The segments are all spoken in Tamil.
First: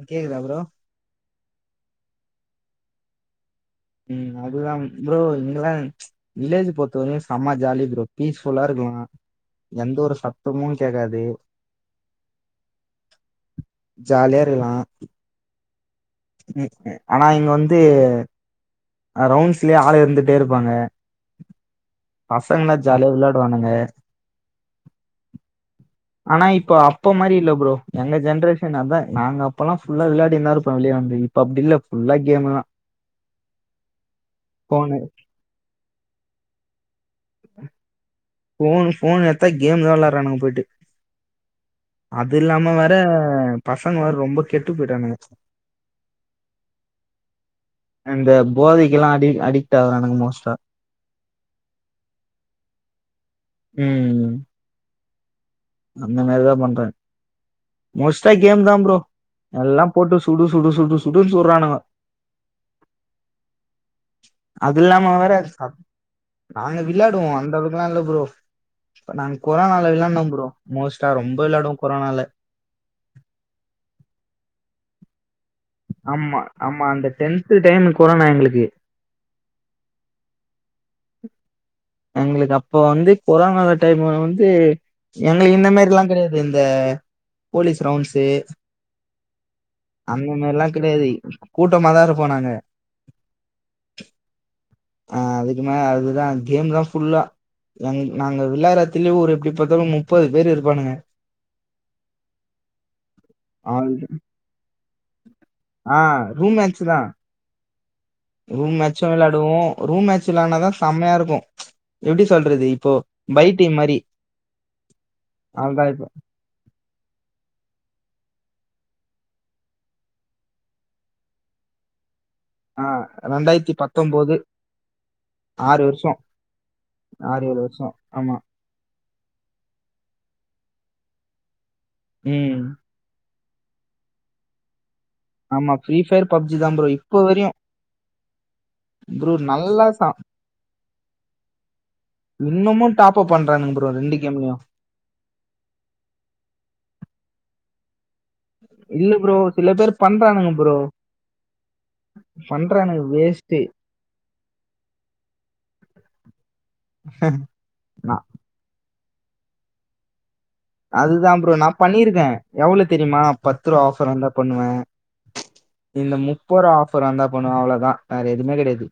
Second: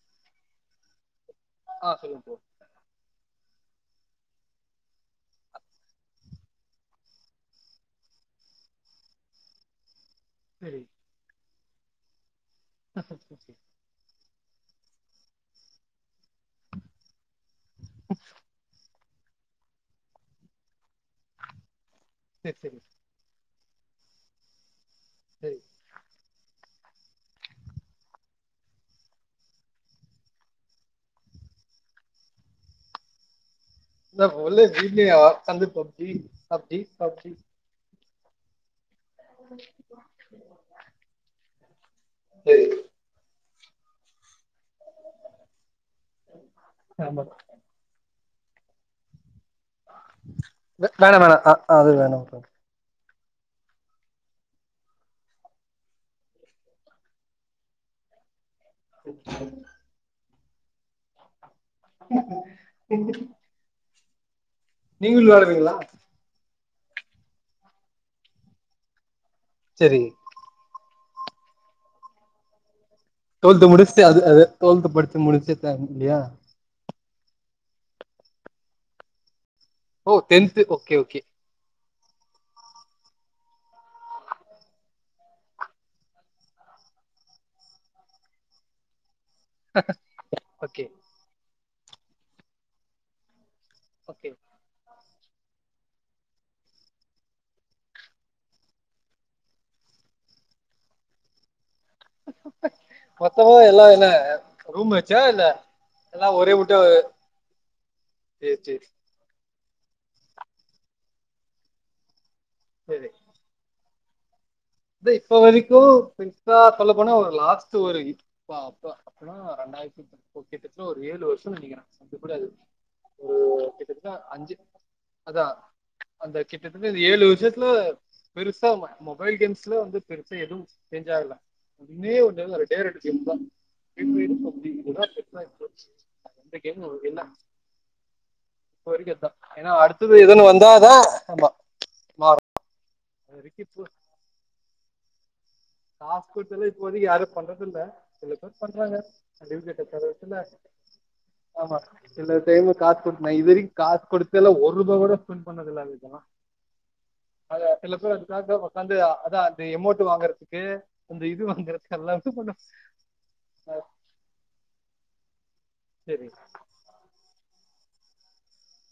அ கேக்குதா ப்ரோ ஆஹ் சொல்லுங் ப்ரோ ம் அதுதா ப்ரோ இங்கிலாந் வில்லேஜு பொற்த்த வரையு சம்ம ஜாலி ப்ரோ பீஸ்ஃபுல்லா இருக்கலா எந்த ஒரு சத் தமு சரி கேக்காது ச சரி [inaudible] ஜாலியா இருக்கலா ம் ஆனா இங்க வந்து அ ரவுண்ஸ்லே ஆள் இருந்துட்டே இருப்பாங்க சரி பசங்கா சரி ஜாலி விளாடுவானுங்க டேய் ஆனா இப்ப அப்ப மாரி இல்ல ப்ரோ எங்க ஜென்ரேஷன் அதா நாங்க அப்பல்லா பஃபுல்லா விளாடிந்தாருப்போ வெளிய வந்து இப் ப அப்டில்ல ஃபுல்லா கேமுதா எல்லாரு உள்ள வீட்லே உக்காந்து PUBG PUBG PUBG phone phone எத்தா கேமு தா விளாட்றானுங்க போய்ட்டு சரி அதில்லாம வேற பசங்க வேற ரொம்ப கெட்டு போய்ட்டானுங்க ஆமா அந்த போதைக்கெல்லா அடி அடிக்ட் ஆவுறானுங்க மோஸ்ட்டா அ வேணா வேணா ஆ அது வேணா ப்ரோ ம் அந்த மாரிதா பண்றே மோஸ்ட்டா கேம் தா ப்ரோ எல்லா போட்டு சுடு சுடு சுடு சுடுன் சுட்றாானுகோ [inaudible] எந்திரி அது இல்லாம வேற அ விளாடுவீங்களா நாங்க விளாடுவோ அந்த அளவுக்குலா இல்ல ப்ரோ நாங்க கொரானால சரி விளாட்னோ ப்ரோ மோஸ்ட்டா ரொம்ப விளாடுவோ கொரானால டொல்த்து முடிஸ்ட்டு அது அது டொல்த்து படிச்சி முடிச்சி ஆமா ஆமா அந்த டென்த்து டைமு கொரானா எங்களுக்கு ஓ டென்த்து ஓகே ஓகே எங்களுக்கு அப்போ வந்து கொரானா டைமு வ வந்து எங்ளுக்கு இந்த மாரில்லா கெடையாது இந்த போலீஸ் ரவுண்ட்ஸு அந்த மார்ல்லா ஓகே கெடையாது கூட்டமா தா இருப்போ நாங்க ஓகே ஆ அதுக்கு மேல அதுதா கேம் தா ஃபுல்லா எங் நாங்க விள்ளார எட்த்துலே ஒரு எப்டி பாத்தாலு முப்பது பேர் இருப்பானுங்க மொத்தமா எல்லார் என்ன ரூம் மே ச்சா ஆ எல்லா ஒரே ரூம் மேட்ச் வுட்டு தான் ரூம் மேட்ச்சு விளாடுவோ ரூம் மேட்ச் விளாட்னாதா செம்மையா இருக்கு எப்டி சொல்றது இப்போ பை டீம் மாரி இது இப்ப வரிக்கு கொஞ் சொல்ல போனா ஒரு லாஸ்ட்டு ஒரு இப்ப அப்ப அப்பின்னா ரெண்டாய்ரத்தி ஓகே டச்ல ஒரு ஏழு வர்ஷோன் நெனைக்கிறே பாக்க கூடாது ஆ ஒரு ரெண்டாயிரத்தி கிட்டத்தட்ட பத்தொம்போது அஞ்சு அதா ஆறு வருஷம் அந்த கிட்டத்தட்ட அந்த ஏழு ஆறு வர்ஷத்துல வருஷம் ஆமா பெரு சாவுமே மொபைல் கேம்ஸ்ல வந்து பெருசா எதுவு சேஞ்சாகல வந்துகினே ஒரு டைம்ல ம் ரெண்டே ரெண்டு டீம் தா [inaudible] ஆமா ஃப்ரீஃபயர், பப்ஜி தா ப்ரோ இப்ப வரையு இப்ப வரிக்கு அத் தா ஏனா நல்லா அடுத்தது எதுனு வந்தா தா ஆமா இன்னமு டாப்அப் பண்றானுக ப்ரோ ரெண்டு கேம்லியு காஸ் குட்த்தல்லா இப்போதிக்கு யாரு பண்றதில்ல சில பேர் பன்றாங்க இல்ல ப்ரோ ட்யூவ் சில [unintelligible] பேர் த்துல பண்றானுங்க ப்ரோ ஆமா சில டைமு காஸ் பண்றானுங்க குட்த் நா இது வேஸ்ட் வரிக்கு காஸ் குடுத்தெல்லா ஒர்ருபா கூட ஸ்பெண் பண்ணது நல்தா அது இல்ல ஸ்லோவா நான் இருக்கு பிளாட்ஃபாமு வந்து அதா அந்த எம்மோட்டு் வாங்கறத்துக்கு அந்த அதுதான் இது ப்ரோ நான் வாங்கறத்துக்கல்லா இது பண்ணியிருக்கேன் பண்ணோ எவ்வளவு தெரியுமா பத்துருவா ஆஃபர் வந்தா பண்ணுவே இந்த சரி முப்பருவா ஆஃப ர் வந்தா பண்ணுவ அவ்ளோதா வேற எதுமே கெடையாதி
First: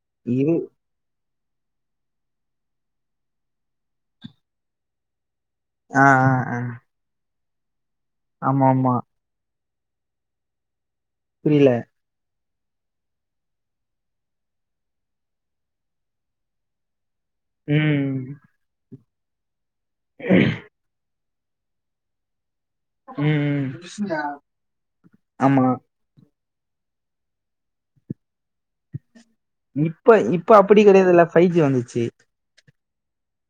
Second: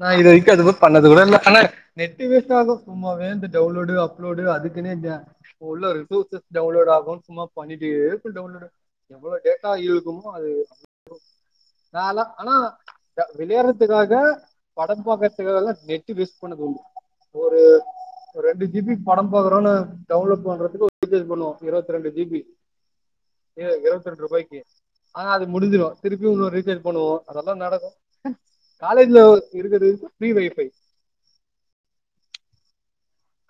நா இது இரு வரிக்கு அது மா பண்ணது கூட இல்ல ஆனா நெட்டு் வேஸ்ட்டாகு சும்மாவே இந்த டவுன்லோடு அப்லோடு அதுக்குன்னே இங்க உள்ள ஆ ரிசோர்சஸ் ஆ ஆ டவுன்லோட் ஆகு சும்மா பண்ணிட்டு இருப்ப ஆமா டவுன்லோடு ஆமா எவ்ளோ டேட் டா இழுக்குமோ அது புரில நாலா ஆனா வ விளயாட்றத்துகாக படம் பாக்கறத்துகாகல்லா நெட்டு் வேஸ்ட் பண்ணது உண்டு ஒரு ம் ஒரு ரெண்டு ஜிபி படோ பாக்குறோனு டவுன்லோட் பண்றதுக்கு பண்ணுவோ இரவத்தி ரெண்டு ஜிபி ம் ஏ ம் இரவத்தி ரெண்ரூபாய்க்கு ஆனா அது ஆமா முடிஞ்சுரு திருப்பி இன்னெரு ரீசார்ஜ் பண்ணுவோ அதெல்லா நடக்கு காலேஜ்ல இருக்கிறது இப்ப ஃப்ரீ இப்ப வைஃபை அப்டி கடையாதுல்ல ஃபைவ் ஜி வந்துச்சு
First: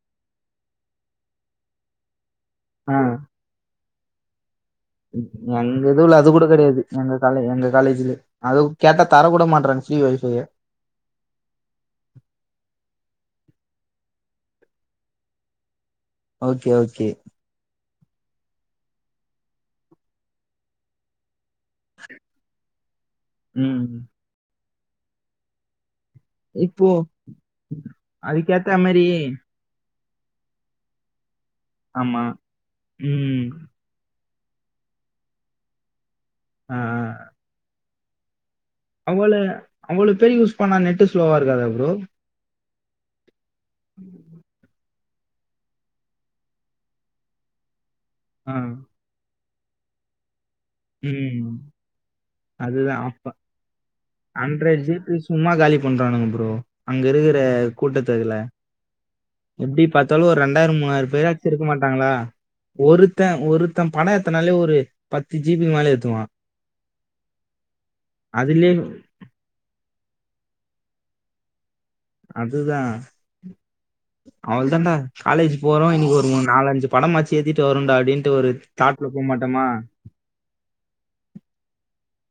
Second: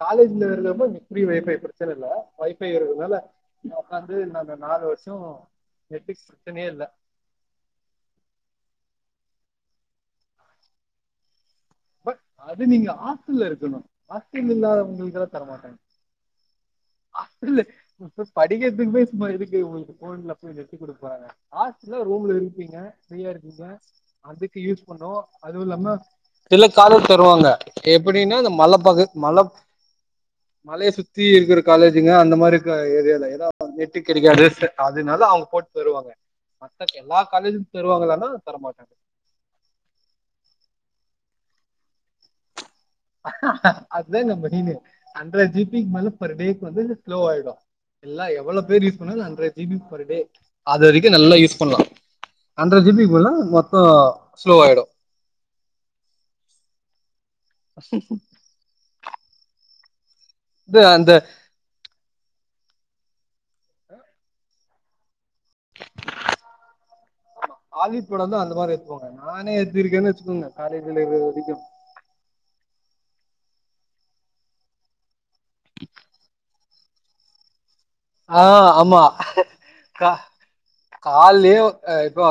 காலேஜ்ல இருக்குறப்ப ஃப்ரீ வைஃபை ப்ரச்சன இல்ல வைஃபை ஆ இருக்கனால உக்க்காந்துநாங்க நாலு வருஷோ எங்க இதுவுல நெட்டுக்கு அதுகூட பிரச்சனையே கடையாது இல்ல எங்க காலே எங்க காலேஜ்ல அது கேட்ட தரகூட மாட்றாங்க ஃப்ரீ ஒய்ஃபைய பட் அது நீங்க ஹாஸ்டல்ல இருக்கணும் அது நீங்க ஹாஸ்டல்ல இருக்கனு ஹாஸ்டல்ல இல்லாதவங்களுக்குளா தரமாட்டாங்க ஓகே ஓகே இல்ல இப்ப படிக்கிறதுக்குமே சும்மா இதுக்கு உங்களுக்கு போன்ல போய் நெட்டு குடுப்பாங்க ஹாஸ்ட ரூம்ல இருப்பீங்க ஃப்ரீயா இருப்பீங்க ம் அதுக்கு யூஸ் பண்ணோ அது இல்லாம இல்ல இப்போ காலோட் தருவாங்க எப்படின்னா இந்த அதுக்கேத்த மாரி மலப்பகு மல மலைய சுத்தி இருக்குற காலேஜுங்க ஆமா அந்தமாரி ஏரியால எதா ம் நெட்டு கடைக்காது ச அதனால அவுங்க போட்டு தருவாங்க ஆ மத்தக் ஆ. எல்லா காலேஜுல தருவங்களானா தரமாட்டாங்க அவ்வள அவ்வளோ பேரு யூஸ் பண்ணா நெட்டு ஸ்லோவா இருக்காதா ப்ரோ அத்தா நம்ம டீனு ஹண்ரட் ஜீபிக் மேல பர் டேக்கு வந்து ஸ்லோ ஆய்டு எல்லா ஆ எவ்வளோ பேர் யூஸ் பண்ணாலு ஹண்ரட் ஜீபி பர் டே அது வரிக்கு நல்லா ம் யூஸ் பண்லா ஹண்ட்ரட் ஜீபி அதுதா போனா மொத்தோ ஸ்லோ ஹண்ட்ரட் ஆய்டு ஜிபி சும்மா காலி பண்றானுங்க ப்ரோ அங்க இருக்குற கூட்டத்துகுல எப்டி பாத்தாலு ஒரு ரெண்டாய்ரோ இது மூணாய்ரோ அந்த பேராச்சு இருக்க மாட்டாங்ளா ஒருத்த ஒருத்த படோ ஏத்தனாலே ஒரு து ஜீபிக் மேலே ஏத்துவா ஆலிவுட் படோதா அதுலயே அந்தமாரி ஏத்துவாங்க நானே ஏத்திருக்கேன் வெச்சுக்கோங்க காலேஜுல இது வரிக்கு அதுதா அவள்தான்டா காலேஜ் போறோ இன்னிக் ஒரு மூனு நாலஞ்சு படமாச்சி ஏத்திட்டு வரன்டா அப்டின்ட்டு ஆ ஒரு ஆமா தாட்ல போ மாட்டமா கா கால்லயே அ இப்ப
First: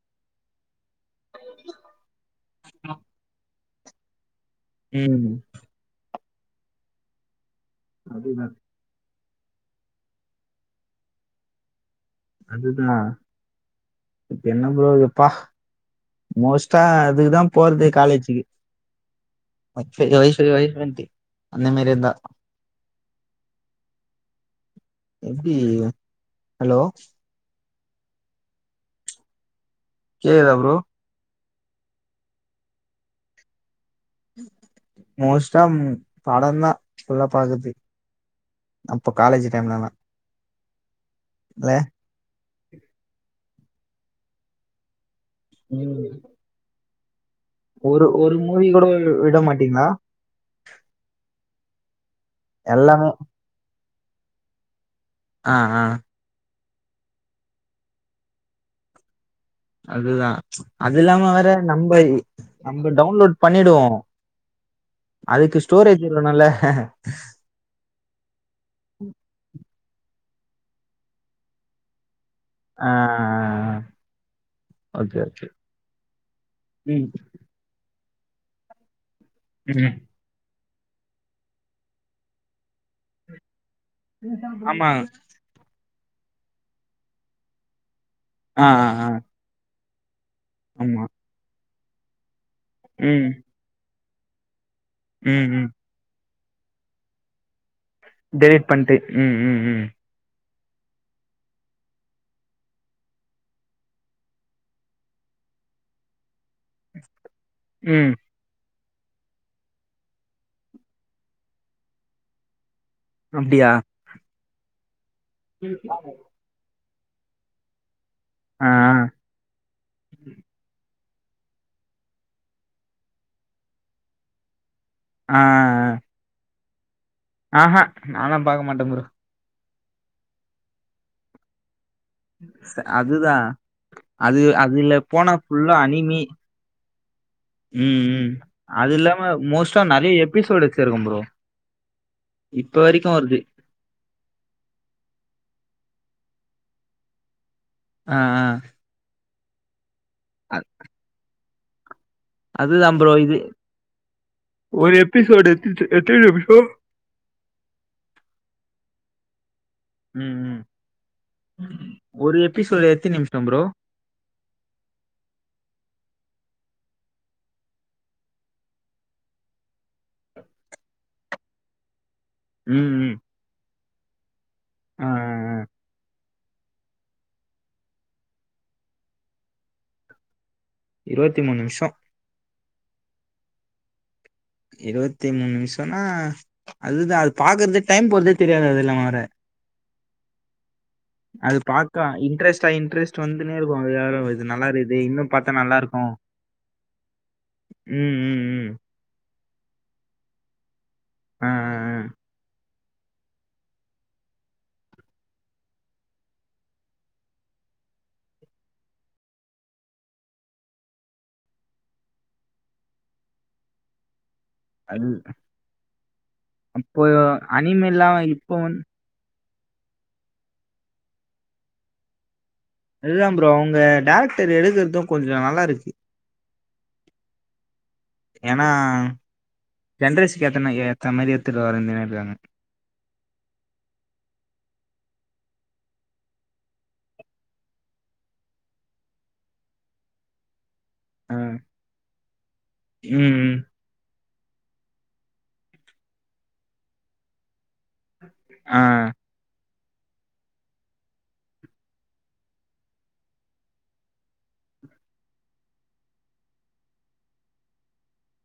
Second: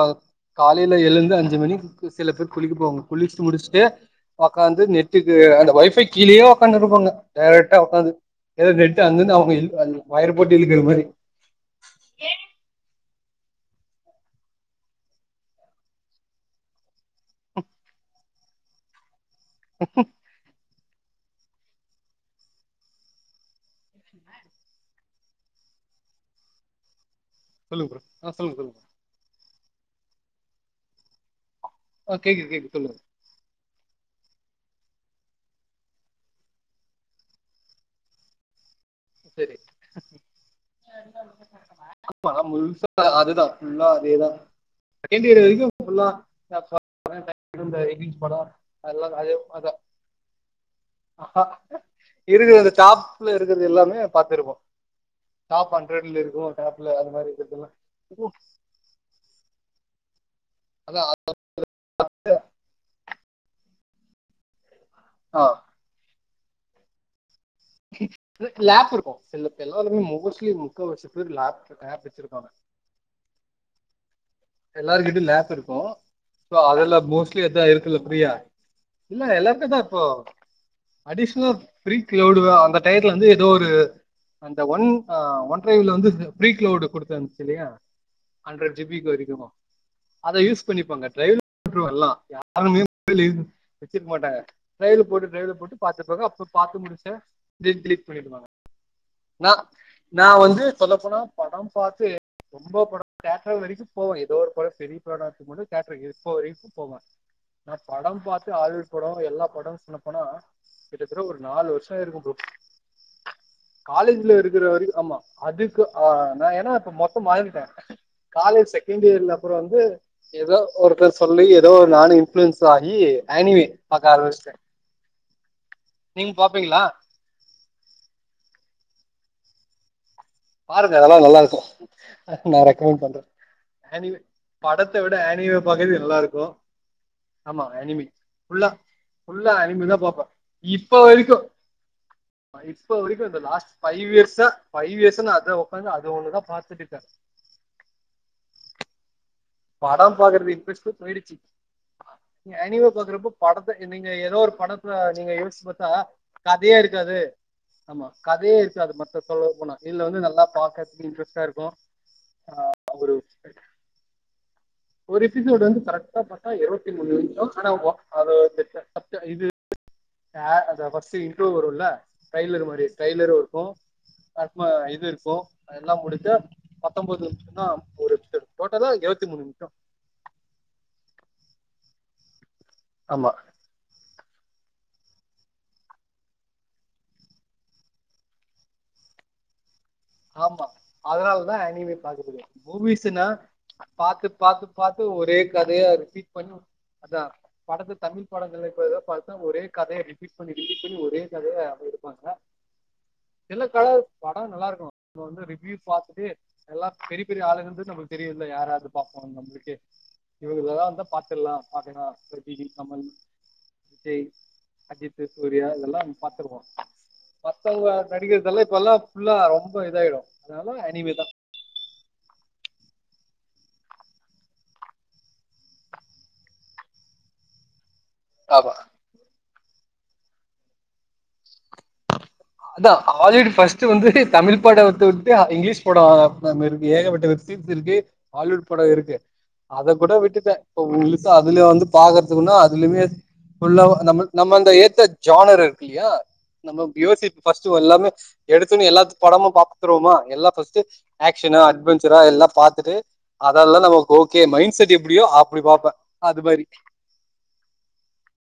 காலைல எழுந்து அஞ்சு மணிக்கு சில பேர் குளிக்க போவாங்க குளிச்சு முடிச்சுட்டு உக்காந்து ம் நெட்டுக்கு அந்த ஒய்ஃபை கீழயே உக்காந்துட்ருப்பாங்க டைரக்டா உக்காந்து அதுதா எதோ நெட் அங்கருந்து அவுங்க இ வயர போட்டு இழுக்குற மாரி அதுதா இப்ப என்ன ப்ரோப்பா மோஸ்டா இதுக்குதா போறது காலேஜுக்கு [unintelligible] திரு வண்டி அந்தமாரி எந்தா [inaudible] [inaudible] எப்டி ஹலோ சொல்லுங் ப்ரோ ஆ சொல்லுங்க சொல்லுங்க கேக்குதா ப்ரோ ஆ கேக்குது கேக்குது சொல்லுங்க மோஸ்டா படோதா ஃபுல்லா பாக்கற்து அப்போ காலேஜு சரி டைம்லலா [unintelligible] த ஆமா முழுசா அதுதா ஃபுல்லா அதேதா செகண்ட் இயர் வரிக்கும் ஃபுல்லா ம் [unintelligible] இப்பதா எ ஒரு [unintelligible] ஒரு படோ மூவி கூட அதெல்லா அதே விட அதா மாட்டீங்களா இருக்குது அந்த எல்லாமே டாப்புல இருக்குது எல்லாமே பாத்துருப்போ ஆ டாப் ஆ ஹண்ட்ரட்ல இருக்கு டாப்ல அது மாரி இருக்குறதெல்லா அதுதா அது அதா இல்லாம வேற நம்பாயி அது நம்ம டவுன்லோட் பண்ணிடுவோ ஆ அதுக்கு ஸ்டோரேஜ் இருக்கனுல்ல லேப் இருக்கு செல்லு எல்லாருமே மோஸ்ட்லி முக்கா வாசிப்பேர் லேப் ஆஃப் வச்சிருப்பாங்க அ அ அ அ எல்லாருகிட்டயு லேப் இருக்கும் சோ அதுல்ல ம் மோஸ்ட்லி [unintelligible] இருக்குல்ல ப்ரியா இல்ல எல்லா என்னடா ம் இப்போ அடிஷ்னல் ப்ரிங் க்லவ்டுதா அந்த டைட்டில்ல இருந்து எதோ ஒரு அந்த ஒன் ஆமா அ ஒன் டிரைவுல வந்து ப்ரிக்லவுடு குடுத்தே வந்துச்சு இல்லையா ஆ ஹண்ட்ரட் ஆ ஜீபி ஆ வரைக்கு அத யூஸ் ஆமா பண்ணிப்பாங்க டிரைவர்ல வந்துரு எல்லா யாருமே [inaudible] ம் வச்சிக்க மாட்டாங்க ட்ரயலு போட்டு ம் ட்ரயலு ம் போட்டு பாத்துப்பாங்க அப்ப பாத்து முடுச்டே டெய்லி டெலிட் பண்ணி விடுவாங்க டெலிட் பண்ட்டு ம் நா ம் ம் நா வந்து சொல்லப்போனா படம் பாத்து ரொம்ப படம் தேட்டர் வரைக்கும் போவே எதோ ஒரு படம் பெரிய படம் இருக்கும்போது தியேட்டர்க்கு இப்போ வரைக்கும் போவே நான் ம் படம் பாத்து அழு படோ எல்லா படம்னு சொன்ன போனா கிட்டத்தட்ட ஒரு நாலு வர்ஷோ ஆயிருக்கும் ப்ரோ அப்டியா காலேஜ்ல இருக்குற வரைக்கும் ஆமா அதுக்கு ஆ நா ஏன்னா இப்ப மொத்தம் மாறிட்டேன் ஆ ஆ காலேஜ் செகண்ட் செகண்டியர்ல அப்பறோ வந்து எதோ ஒருத்தர் சொல்லி எதோ நானு இன்ஃபுளயன்ஸ் ஆகி ஆனிவே பாக்க ஆரம்பிச்சுட்டே ஆ ஆ அ நீங்க பாப்பீங்களா ஆ ஹா நாலா பாக்க மாட்டே ப்ரோ பாருங்க அதல்லா நல்லா இருக்கு நா ரெக்கமெண்ட் பண்றே அதுதா ஆனிவே அது அதுல படத்த விட போனா ஆனிவே ஃபுல்லா பாக்குறது நல்லா அனிமி இருக்கு ஆமா ம் அனிமி ம் ஃபுல்லா அது இல்லாம ஃபுல்லா மோஸ்டா அனிமி தா நெறைய பாப்பே எபிசோடு இப்ப வச்சிருக்கும் ப்ரோ வரைக்கு ஆ இப்ப வரைக்கு இந்த லாஸ்ட் பைவ் இயர்ஸ்ஸா பைவ் இயர்ஸ்ஸா நா அதா உக்காந்து அது ஒன்னுதா பாத்துட்டு இருக்கே அ அ பாடம் பாக்குறது இன்ரஸ்ட்டு போயிடுச்சு அனிவே அதுதா ப்ரோ பாக்குறப்போ இது படத்த நீங்க எதோ ஒரு படத்த நீங்க எபிசோடு யோசிச்சு எத் பாத்தா எத்தன நிமிஷோ கதையா இருக் இருக்காது ஆமா கதையே இருக்காது மத்தது சொல்லப் போனா இதுல வந்து ம் நல்லா ம் பாக்குறதுக்கு இன்ட்ரெஸ்ட்டா இருக்கு ஒரு ஆ எபிசோடு ஒரு எத்தினி நிமிஷோ ப்ரோ ஒரு எபிசோடு் வந்து கரெக்டா பாத்தா இருவத்தி மூணு நிமிஷோ ஆனா வா அது வந்துட்டு மச்சா இது யா அந்த ஃபஸ்ட்டு இன்ட்ரோ வருல்ல ட்ரைய்லர் மாரி ம் ம் ட்ரைலரு இருக்கு நம்ம‌ இது ஆ இருக்கு ஆ அதெல்லா முடுஞ்சா பத்தொம்பது நிமிஷோ தா ஒரு எபிசோடு டோட்டலா இருவத்தி மூணு நிம்ஷோ இருவத்தி மூணு நிம்ஷோ ஆமா இருவத்தி மூணு நிமிஷோன்னா அதுதா அது பாக்குறதே டைம் போறதே தெரியாது அது இல்லாமா வேற ஆமா அஉனால தா அது அனிவே பாக்க பாக்ககூடியது இன்ட்ரெஸ்டா இன்ட்ரெஸ்ட் மூவிஸ்ன்னா வந்துனே இருக்கு அது யாரு பாத்து இது பாத்து நல்லா இருக்குது பாத்து இன்னு ஒரே பாத்தா நல்லா கதைய இருக்கு ரிபீட் கொஞ்சோ அதா படத்த ம் தமிழ் ம் படங்கள்ல ம் இப்ப எதோ பாத்தா ஒரே கதை அடிப் பண்ணி ரிப்பிட் பண்ணி ஒரே ஆ கதைய ஆ அப்டி ஆ எடுப்பாங்க சார் என்ன கலை பட நல்லா இருக்கு நா வந்து ரிவ்யூஸ் பாத்துட்டு எல்லா பெரிய பெரிய ஆளுங்கன்றது நமக்கு தெரியுல்ல யாராரு இருக்கா பட நம்மளுக்கு இவுங்க நல்லா இருந்தா பாத்துர்லா யாருனா ரஜினி கமல் விஜய் அது அஜித்து சூரியா இதெல்லா பாத்துருவோ அப்போ மத்தவ்ங்க அனிமேல்லாம் இப்போ நடிகர்தெல்லா வந் இப்பலா ஃபுல்லா ரொம்ப இதாயிடு அதனால அனிமிதா இல்ல ப்ரோ அவ்ங்க டேரக்டர் எழுதற்து கொஞ்ச நல்லா இருக்கு ஆமா ஏனா ஜென்ரேசுக்கு எத்தன ஏத்த மாரி எட்த்துட்டு வருங்குனே இருக்காங்க அதா ஆல்யுட் ஃபஸ்ட்டு வந்து தமிழ் பட தொட்டு அ இங்லீஷ் பட வரு மறுப்டி ஏகப்பட்ட வெப்சீ சீரிஸ் இருக்கு ஹாலிவுட் பட இருக்கு அத கூட விட்டுட்டே இப்ப உங்களுக்கு ஆ. அதுல வந்து பாக்குறதுக்குனா அதுலயுமே ம். ஃபுல்லா நம்மள் நம்ம அந்த ஏத்த ஜானர் இருக்கு இல்லையா நம்ம யோசிப்போ ஃபஸ்ட்டு ஒ எல்லாமே ஆ. எடுத்தோன்ன எல்லாத்து படமு பாத்துருவோமா எல்லா ஃபஸ்ட்டு ஆக்ஷனா அட்வெஞ்சரா எல்லா பாத்துட்டு அதெல்லா நமக்கு ஓகே மைண்ட் செட் எப்டியோ அப்டி பாப்பே அது மாரி [inaudible]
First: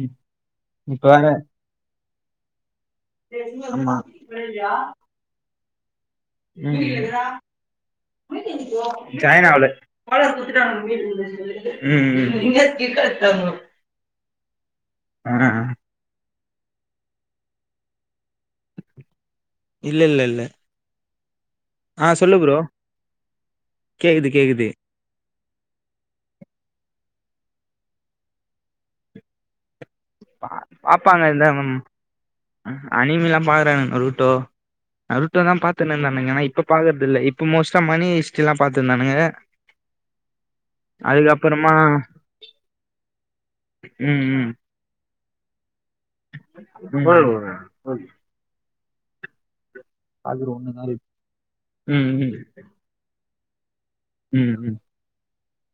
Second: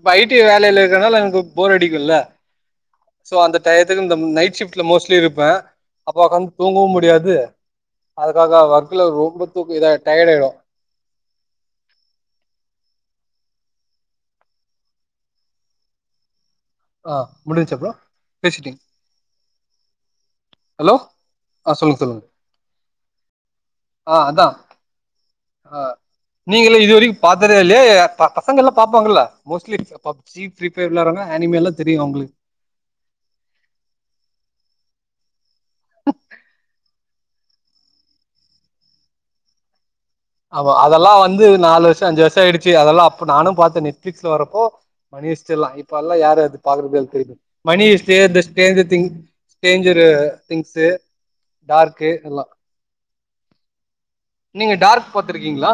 ம். ஐ டி வேலைல இப்ப இருக்கறனால வேற எனக்கு போர் அடிக்குல்ல சோ அந்த ஆமா. டயத்துக்கு இந்த நைட் ஷிஃப்ட்ல மோஸ்ட்லி இருப்பே அப்ப ஒக்காந்து தூங்கவு முடியாது அதுக்காக ஒர்க்ல ரொம்ப தூக்க இதா டயர்ட் [unintelligible] ஆயிடு ம்ம்ம் ஹே ஆ முடிச்சா ப்ரோ பேசிட்டீங் இல்ல இல்ல இல்ல ஹலோ ஆ சொல்லுங்க சொல்லுங்க சொல்லு ப்ரோ. ஆ கேக்குது அதா கேக்குது. ஆ நீங்களு இது வரைக்கு பாத்ததே இல்லையா ஏ ப பசங்கல்லா பாப்பாங்கல்ல மோஸ்ட்லி [inaudible] பப்ஜி பா ஃப்ரீபயர் வெளாட்றாங்க அனிமிலா தெரியு அவ்ங்களுக்கு அ அனிமிலா பாக்குறாங்க ரூட்டோ அ ரூட்டோ தா பாத்துன்னு இருந்தானுங்க ஆனா இப்ப பாக்கற்து இல்ல இப்ப மோஸ்டா மணி ஹிஸ்டிரிலா பாத்துருந்தானுங்க ஆமா அதெல்லா வந்து அதுக்கப்புறமா நாலு வர்ஷ அஞ்சு வர்ஷ ஆயிடுச்சு அதெல்லா அப்ப நானு பாத்தே ம் நெட்ஃபிளிக்ஸ்ல ம் வரப்போ மணி ஹிஷ்ட்ரிலா இப்ப அதுலா யாரு ம் பாக்குறதில்ல திரும்பி மணி ஹிஸ்ட்ரி இந்த ஸ்டேஜ்ஜர் திங் ஸ்டேஞ்சரு பாக்குற ஒண்ணுதா திங்ஸு இருக்கு டார்க்கு ம் ம் எல்லா ம் நீங்க ம் டார்க் பாத்துருக்கீங்ளா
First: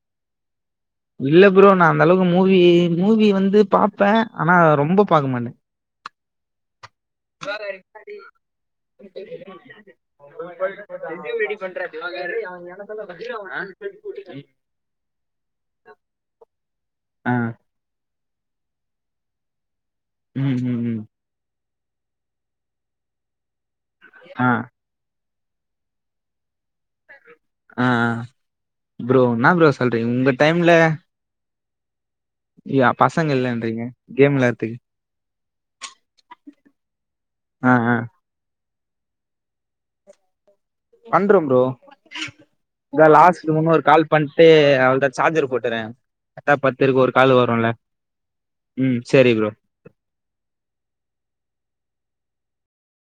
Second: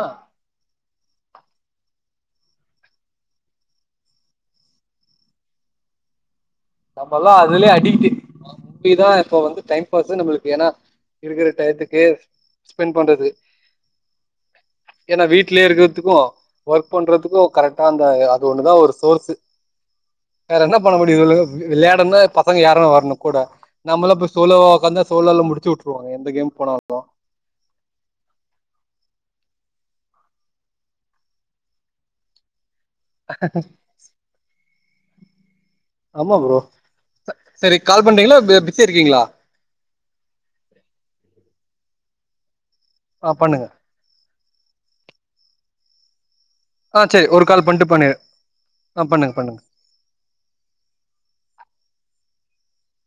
இல்ல ப்ரோ நா அந்த அளவுக்கு மூவி மூவி வந்து பாப்பே ஆனா ரொம்ப பாக்க மாட்டே நம்மலா அதுலே அடிக்ட்டு மூவிதா இப்ப வந்து டைம் பாஸு நம்மளுக்கு ஏன்னா இருக்கிற [inaudible] டயத்துக்கு ஸ்பெண்ட் [inaudible] ஏனா வீட்லே இருக்கிறத்துக்கு ஒர்க் ஆ பண்றத்துக்கு கரெக்ட் ஆ அந்த அது ஒன்னுதா ஒரு சோர்ஸ்சு ம் வேற என்ன ம் பண்ண ம் முடியு சொல்லுங்க அ விளையாடன்னா பசங்க யாரா வர்ணு கூட நம்மளா இப்ப ஆ சோலோவா ஒக்காந்தா சோலோல முடிச்சு வுட் ருவாங்க எந்த கேம் போனாலுந்தா ஆ ஆ ப்ரோ என்னா ப்ரோ சொல்றீங்க இந்த டைம்ல யா பசங்க இல்லன்றீங்க கேம் வெளாட்த்துக்கு ஆமா ப்ரோ ஆ சேரி ஆ கால் பண்றீங்ளா பெ பிஸியா இருக்கீங்ளா பண்ற ப்ரோ இந்த ஆ லாஸ்ட்டு பண்ணுங்க உன்னொரு கால் பண்ட்டு அவள்தா சார்ஜர் போட்டுறே கரேக்ட்டா பத்துருக்கு ஆ ஒரு சரி கால் வருல்ல பண்ட்டு பண்ணு ம் ஆ சேரி பண்ணுங்க ப்ரோ பண்ணுங்க